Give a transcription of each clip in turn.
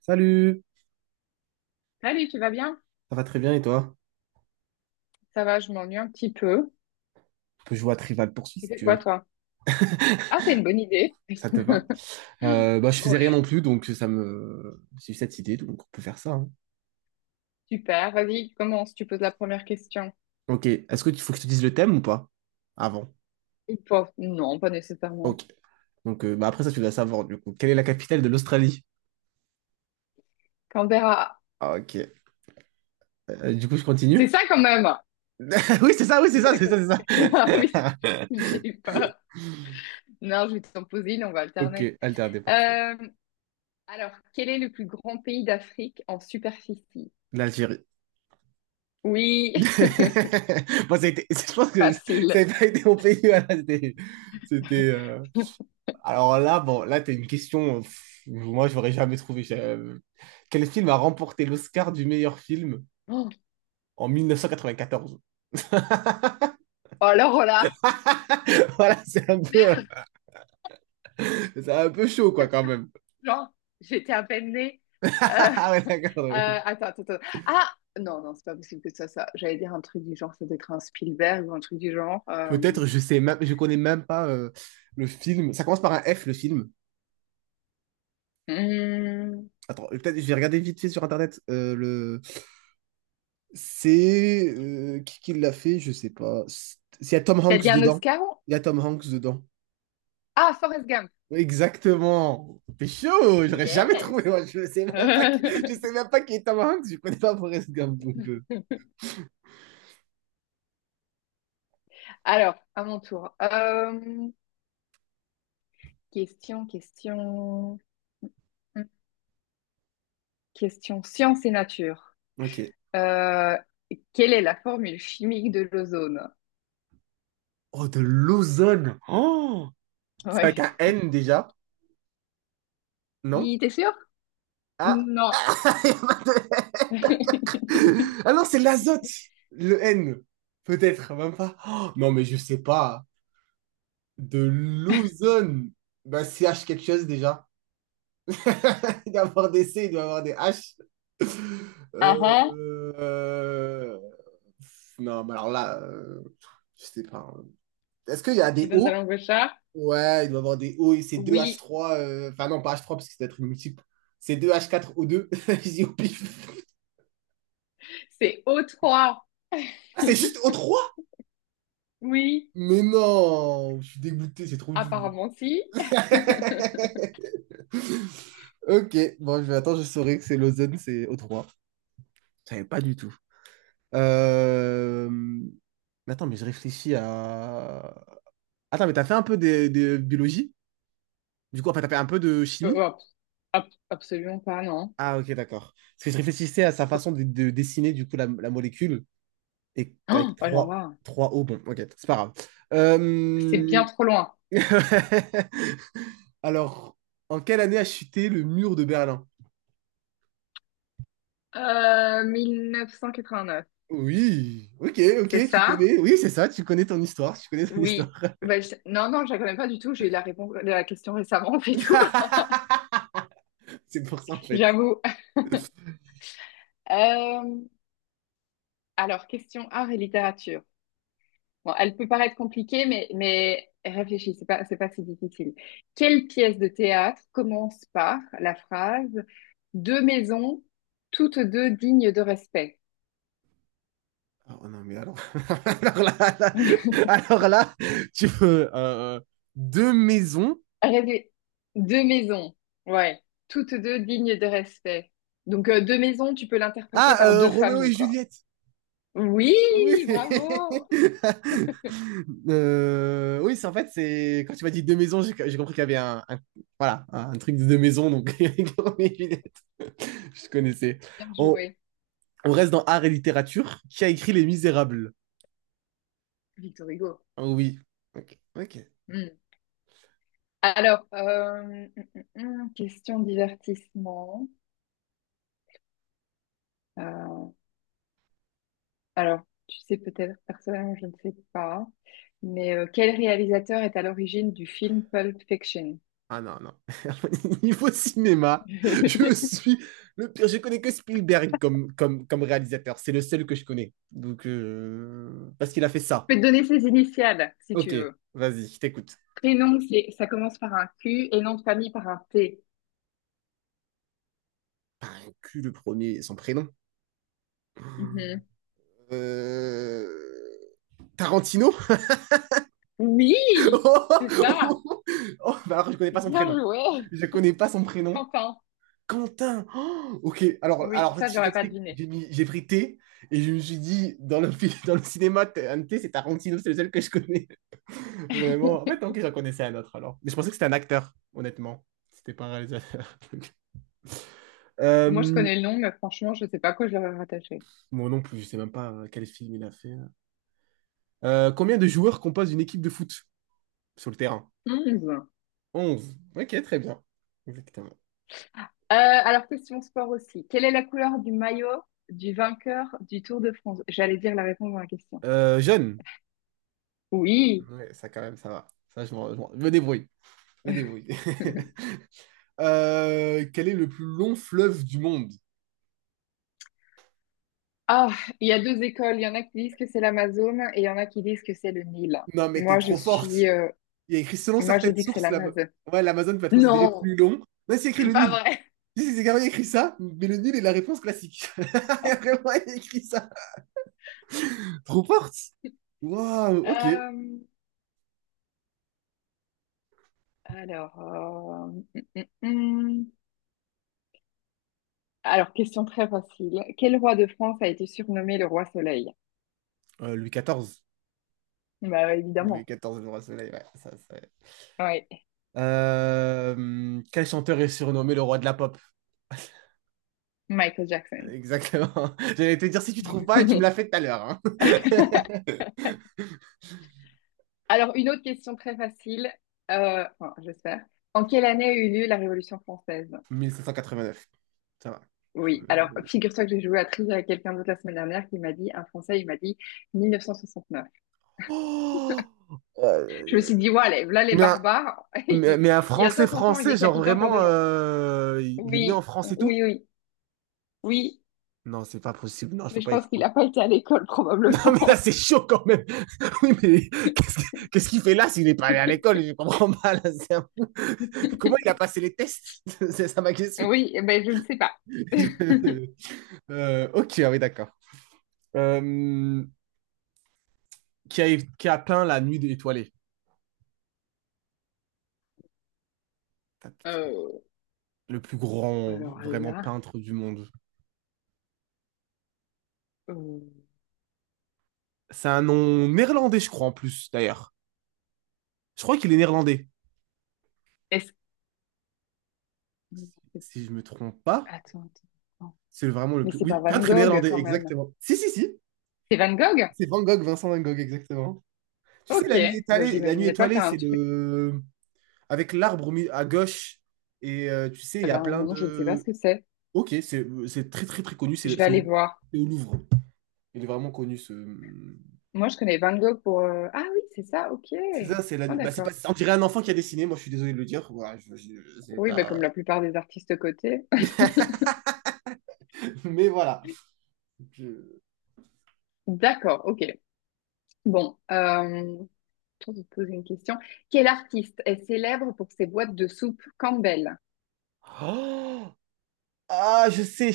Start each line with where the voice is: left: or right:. right: Salut,
left: Salut, tu vas bien?
right: ça va très bien et toi?
left: Ça va, je m'ennuie un petit peu.
right: On peut jouer à Trivial Poursuit
left: Tu
right: si
left: fais
right: tu
left: quoi,
right: veux,
left: toi? Ah, c'est une bonne idée.
right: ça te va. Bah, je faisais
left: Ouais,
right: rien non plus, donc ça me... J'ai eu cette idée, donc on peut faire ça, hein.
left: super. Vas-y, commence. Tu poses la première question.
right: Ok, est-ce que tu faut que je te dise le thème ou pas? Avant.
left: Ils peuvent. Non, pas nécessairement.
right: Ok, donc bah, après ça tu dois savoir du coup. Quelle est la capitale de l'Australie?
left: Canberra.
right: Ah, ok, du coup je
left: C'est
right: continue?
left: ça quand même.
right: Oui, c'est
left: C'est
right: ça,
left: la
right: c'est ça, c'est ça.
left: Ah oui, j'ai eu peur. Non, je vais t'en poser une, on va
right: Ok,
left: alterner.
right: alterné, parfait.
left: Euh, alors, quel est le plus grand pays d'Afrique en superficie?
right: L'Algérie.
left: Oui,
right: Bon, je pense que ça
left: facile.
right: n'avait pas été mon pays, voilà. C'était, euh, Alors là, bon, là, t'as une question. Pff, moi, je n'aurais jamais trouvé. Quel film a remporté l'Oscar du meilleur film en 1994?
left: Oh, alors là.
right: Voilà, c'est un peu chaud, quoi, quand même.
left: Genre, j'étais à peine née. Euh,
right: Ah ouais,
left: euh,
right: d'accord, oui.
left: attends, attends, attends. Ah, non, non, c'est pas possible que ce soit ça. J'allais dire un truc du genre, ça doit être un Spielberg ou un truc du genre. Euh...
right: Peut-être, je connais même pas le film. Ça commence par un F, le film.
left: hmm.
right: Attends, peut-être, je vais regarder vite fait sur Internet. C'est qui l'a fait? Je sais pas. Il y a Tom
left: T'as
right: Hanks
left: dit un
right: dedans.
left: Oscar?
right: Il y a Tom Hanks dedans.
left: Ah, Forrest Gump.
right: Exactement. T'es chaud, j'aurais jamais trouvé.
left: Yes.
right: Moi. Je sais même pas qui est Tom Hanks, je connais pas Forrest Gump. Donc,
left: Alors, à mon tour. Question, question, question science et nature.
right: ok.
left: Euh, quelle est la formule chimique de l'ozone?
right: Oh, de l'ozone. Oh, c'est avec
left: Oui.
right: un N déjà, non?
left: T'es sûr?
right: Ah,
left: Non.
right: il y a pas de- ah non, c'est l'azote, le N. Peut-être, même pas. Oh, non, mais je sais pas. De l'ozone. Bah, C H quelque chose déjà. Il doit avoir des C, il doit avoir des H. Euh,
left: Ah ah,
right: euh, Non, mais alors là, je sais pas, hein. Est-ce qu'il y a
left: tu
right: des
left: donnes ta
right: O?
left: langue au chat?
right: Ouais, il doit avoir des O et c'est deux h
left: Oui.
right: trois. Enfin, non, pas h trois, parce que c'est être une multiple. C'est deux h quatre o deux. Je dis au pif.
left: C'est O3.
right: Ah, c'est juste o trois.
left: Oui.
right: Mais non, je suis dégoûté, c'est trop dur.
left: Apparemment, si.
right: Ok, bon, je vais attendre, je saurai que c'est l'ozone, c'est o trois. Je savais pas du tout. Euh, mais attends, mais je réfléchis à... Attends, mais t'as fait un peu de biologie? Du coup, enfin, t'as fait un peu de
left: Euh,
right: chimie?
left: hop, hop, absolument pas, non.
right: Ah, ok, d'accord. Parce que je réfléchissais à sa
left: Oh,
right: façon de dessiner, du coup, la molécule. Et avec
left: oh là
right: trois,
left: là,
right: trois O, bon, ok, c'est pas grave.
left: c'est bien
right: Euh,
left: trop loin.
right: Alors, en quelle année a chuté le mur de Berlin?
left: 1989.
right: Oui, ok, ok,
left: C'est
right: tu
left: ça?
right: connais. Oui, c'est ça, tu connais ton histoire, tu connais ton histoire.
left: Oui. Bah, non, non, je la connais pas du tout. J'ai eu la réponse, la question récemment, c'est tout.
right: C'est pour ça, en fait.
left: J'avoue. Euh, Alors question art et littérature. Bon, elle peut paraître compliquée, mais réfléchis, c'est pas si difficile. Quelle pièce de théâtre commence par la phrase Deux maisons, toutes deux dignes de respect?
right: Ah, oh non, mais alors, alors là, là- alors là, tu veux deux maisons.
left: Rêver. Deux maisons, ouais, toutes deux dignes de respect. Donc, deux maisons, tu peux l'interpréter
right: Ah,
left: par deux
right: Roméo et
left: familles, quoi.
right: Juliette.
left: Oui,
right: Oui.
left: bravo,
right: Oui, c'est en fait, c'est quand tu m'as dit deux maisons, j'ai compris qu'il y avait voilà, un truc de deux maisons, donc Roméo et Juliette, je connaissais.
left: bien
right: On,
left: joué,
right: on reste dans art et littérature. Qui a écrit Les Misérables?
left: Victor Hugo.
right: Oh oui. Ok. Ok.
left: Hmm. Alors, hum, question divertissement. Euh, Alors tu sais peut-être personnellement, je ne sais pas, mais quel réalisateur est à l'origine du film Pulp Fiction?
right: Ah non, non. Niveau cinéma, je
left: Je
right: suis le pire. Je connais que Spielberg comme réalisateur. C'est le seul que je connais. Donc, parce qu'il a fait ça.
left: peux te donner ses initiales, si tu
right: Ok,
left: veux.
right: vas-y, je t'écoute.
left: Prénom, c'est, ça commence par un Q et nom de famille par un T.
right: Pas un cul le premier, son prénom.
left: Mhm.
right: Euh, Tarantino?
left: Oui,
right: Oh,
left: c'est ça.
right: oh, oh, bah alors, je connais pas son
left: Bien
right: prénom.
left: joué,
right: Je connais pas son prénom.
left: Quentin.
right: Quentin. Oh, ok, alors,
left: Oui,
right: alors
left: ça, je
right: je
left: l'aurais pas
right: t'explique.
left: deviné.
right: J'ai pris T et je me suis dit, dans le cinéma, un T, c'est Tarantino, c'est le seul que je connais. Vraiment. En fait, ok, j'en connaissais un autre alors. Mais je pensais que c'était un acteur, honnêtement. C'était pas un réalisateur.
left: Moi, je
right: Euh,
left: connais le nom, mais franchement, je ne sais pas à quoi je l'aurais rattaché.
right: Moi non plus, je sais même pas quel film il a fait. Combien de joueurs composent une équipe de foot sur le terrain?
left: 11. Euh,
right: 11. Ok, très bien. Exactement.
left: alors, question sport aussi. Quelle est la couleur du maillot du vainqueur du Tour de France? J'allais dire la réponse dans la question.
right: Jeune.
left: Oui.
right: Ouais, ça quand même, ça va. Ça, je me débrouille. Je me débrouille. Quel est le plus long fleuve du monde?
left: Ah, il y a deux écoles. Il y en a qui disent que c'est l'Amazone et il y en a qui disent que c'est le Nil.
right: Non, mais t'es
left: Moi, je
right: trop forte.
left: suis.
right: Il y a écrit selon
left: Moi, je
right: certaines
left: dis que c'est
right: sources,
left: l'Amazone.
right: ouais, l'Amazon peut être considéré plus
left: Non,
right: long. Là, c'est écrit
left: c'est
right: le
left: pas
right: Nil.
left: vrai.
right: Si, si, c'est carrément écrit ça, mais le nul est la réponse classique. Vraiment, il écrit ça. Trop forte. Waouh, ok.
left: Euh, alors. Alors, question très facile. Quel roi de France a été surnommé le roi Soleil?
right: Louis XIV.
left: Bah,
right: Louis
left: évidemment.
right: XIV, le roi soleil, ouais, ça, ça.
left: Oui,
right: Quel chanteur est surnommé le roi de la pop?
left: Michael Jackson.
right: Exactement. J'allais te dire si tu trouves pas et tu me l'as fait tout à l'heure, hein.
left: Alors, une autre question très facile, enfin, j'espère. En quelle année a eu lieu la Révolution française?
right: 1789. Ça va. Tu
left: Oui,
right: me
left: alors
right: débrouilles.
left: figure-toi que j'ai joué à Trivia avec quelqu'un d'autre la semaine dernière qui m'a dit, un Français, il m'a dit 1969.
right: Oh,
left: Je me
right: Euh,
left: suis dit, ouais, là les
right: mais, un,
left: barbares,
right: mais, mais un
left: il y a
right: français
left: 500 ans, il
right: français, genre
left: décapitait encore
right: vraiment,
left: des gens.
right: il est né en
left: Oui,
right: France et tout?
left: oui, oui, oui,
right: Non, c'est pas possible. Non, je
left: mais
right: peux
left: je
right: pas y
left: pense qu'il
right: croire.
left: n'a pas été à l'école
right: Non, mais là,
left: probablement.
right: c'est chaud quand même. Oui, mais qu'est-ce qu'il fait là s'il n'est pas allé à l'école? Je comprends pas. Là, c'est un peu... Comment il a passé les tests? C'est ça ma question.
left: Oui, eh ben je ne sais pas.
right: Ok, ah oui, d'accord. Euh, qui a peint La Nuit étoilée? Tac.
left: Euh,
right: Le plus grand,
left: alors
right: vraiment,
left: là,
right: peintre du monde.
left: euh,
right: C'est un nom néerlandais, je crois, en plus, d'ailleurs. Je crois qu'il est néerlandais.
left: est-ce
right: Si je me trompe pas,
left: Attends, attends, attends.
right: c'est vraiment le
left: Mais
right: plus...
left: c'est
right: Oui,
left: pas Van
right: peintre
left: Gogh
right: néerlandais,
left: quand même.
right: exactement. Si, si, si.
left: C'est Van Gogh?
right: C'est Van Gogh, Vincent Van Gogh, exactement. Tu sais,
left: Ok. Moi,
right: la nuit
left: j'imaginais pas
right: étoilée,
left: faire un
right: c'est
left: truc.
right: le. Avec l'arbre à gauche. Et tu sais, il
left: Eh
right: y a
left: ben
right: plein
left: non, je ne sais pas ce
right: de.
left: que c'est.
right: Ok, c'est très très très connu.
left: Je
right: C'est
left: vais
right: c'est
left: aller
right: au,
left: voir.
right: c'est au Louvre. Il est vraiment connu ce.
left: Moi, je connais Van Gogh pour. Ah oui, c'est ça, ok.
right: C'est ça, c'est la
left: Ah
right: nuit. Bah, c'est pas...
left: d'accord.
right: On dirait un enfant qui a dessiné. Moi, je suis désolé de le dire. Voilà, je sais
left: Oui, bah, comme
right: pas.
left: la plupart des artistes cotés.
right: Mais voilà. Je-
left: D'accord, ok. Bon, je vais te poser une question. Quel artiste est célèbre pour ses boîtes de soupe Campbell?
right: Oh ah, je sais.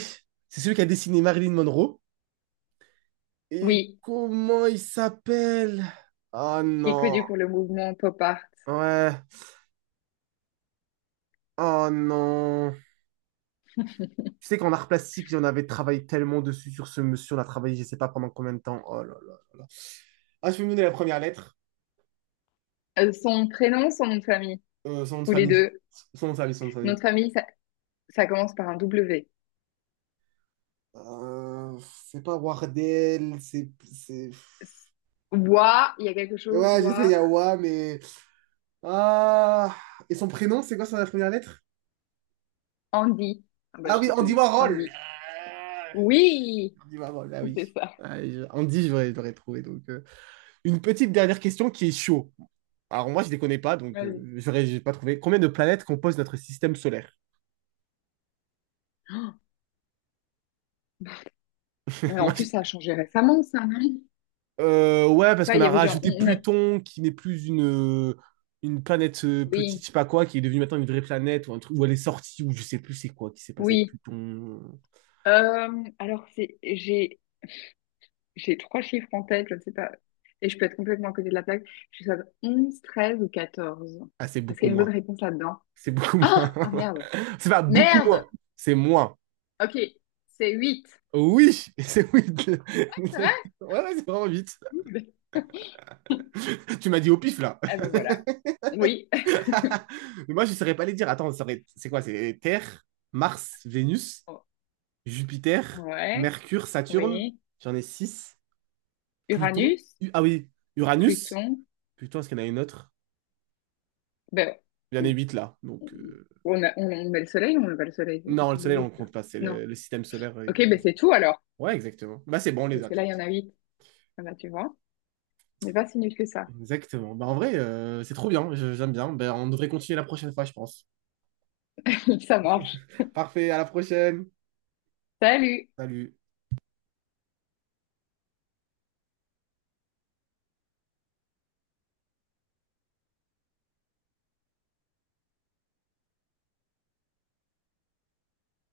right: C'est celui qui a dessiné Marilyn Monroe. Et
left: Oui,
right: comment il s'appelle? Oh
left: qui est
right: non.
left: connu pour le mouvement pop art.
right: Ouais. Oh non. Tu sais qu'en art plastique, j'en avais travaillé tellement dessus sur ce monsieur, on a travaillé, je sais pas pendant combien de temps. Oh là là là là. Ah, je peux me donner la première lettre,
left: Son prénom, son nom de famille,
right: Son nom de
left: ou les
right: famille.
left: deux.
right: Son nom de famille, son nom de
left: Nom de
right: famille.
left: famille, ça commence par un W.
right: Euh, c'est pas Wardel, c'est.
left: S- Wa, il y a quelque chose,
right: Ouais, j'essaie
left: War,
right: Yawa, mais... Ah... Et son prénom, c'est quoi sa première lettre?
left: Andy. Ah bah,
right: Ah
left: je
right: oui,
left: t'ai tout
right: Andy
left: dit.
right: Warhol!
left: Andy.
right: Ah,
left: Oui,
right: Andy Warhol, ah oui.
left: c'est ça.
right: Ah, Andy, je l'aurais trouvé. Donc, une petite dernière question qui est chaud. Alors moi, je ne les connais pas, donc
left: Vas-y.
right: j'ai pas trouvé. Combien de planètes composent notre système solaire?
left: Ouais, en plus, ça a changé récemment, ça, non? Je sais
right: Ouais, parce
left: pas,
right: qu'on
left: il y
right: a
left: avait genre,
right: rajouté
left: on a...
right: Pluton, qui n'est plus une, une planète petite,
left: Oui,
right: je sais pas quoi, qui est devenue maintenant une vraie planète, ou un truc où elle est sortie, ou je sais plus c'est quoi qui s'est passé avec
left: oui.
right: Pluton.
left: Alors, j'ai trois chiffres en tête, je ne sais pas. Et je peux être complètement à côté de la plaque. Je sais pas, 11, 13 ou 14.
right: Ah, c'est
left: Est-ce
right: beaucoup
left: qu'il y a une
right: moins.
left: bonne réponse là-dedans?
right: C'est beaucoup moins.
left: Ah! Ah, merde.
right: c'est pas beaucoup moins,
left: Merde!
right: c'est moins.
left: Ok, c'est huit.
right: Oui, c'est oui.
left: Ouais, c'est vrai?
right: Ouais, ouais, c'est vraiment vite.
left: Cool.
right: Tu m'as dit au pif là.
left: Ah ben voilà. Oui.
right: Mais moi, je saurais pas les dire. Attends, c'est quoi? C'est Terre, Mars, Vénus, Jupiter,
left: Ouais,
right: Mercure, Saturne.
left: oui.
right: J'en ai six. Pluton.
left: Uranus,
right: Ah oui, Uranus.
left: Pluton.
right: Pluton, est-ce qu'il y en a une autre?
left: Ben,
right: Il y en a huit là. Donc,
left: on met le soleil ou on met pas le soleil? C'est une
right: non, le
left: question de
right: Soleil, on ne
left: huit, ça.
right: compte pas. C'est
left: Non.
right: le, système solaire.
left: Ok,
right: Il y a pas
left: ben
right: le
left: c'est
right: Soleil.
left: tout alors.
right: Ouais, exactement. Bah, c'est bon, on les
left: Parce
right: a
left: que là, il y en
right: toutes.
left: a huit. Ah bah, tu vois, on n'est pas si nul que ça.
right: Exactement. Bah, en vrai, c'est trop bien. J'aime bien. Bah, on devrait continuer la prochaine fois, je pense.
left: Ça marche.
right: Parfait, à la prochaine.
left: Salut!
right: Salut.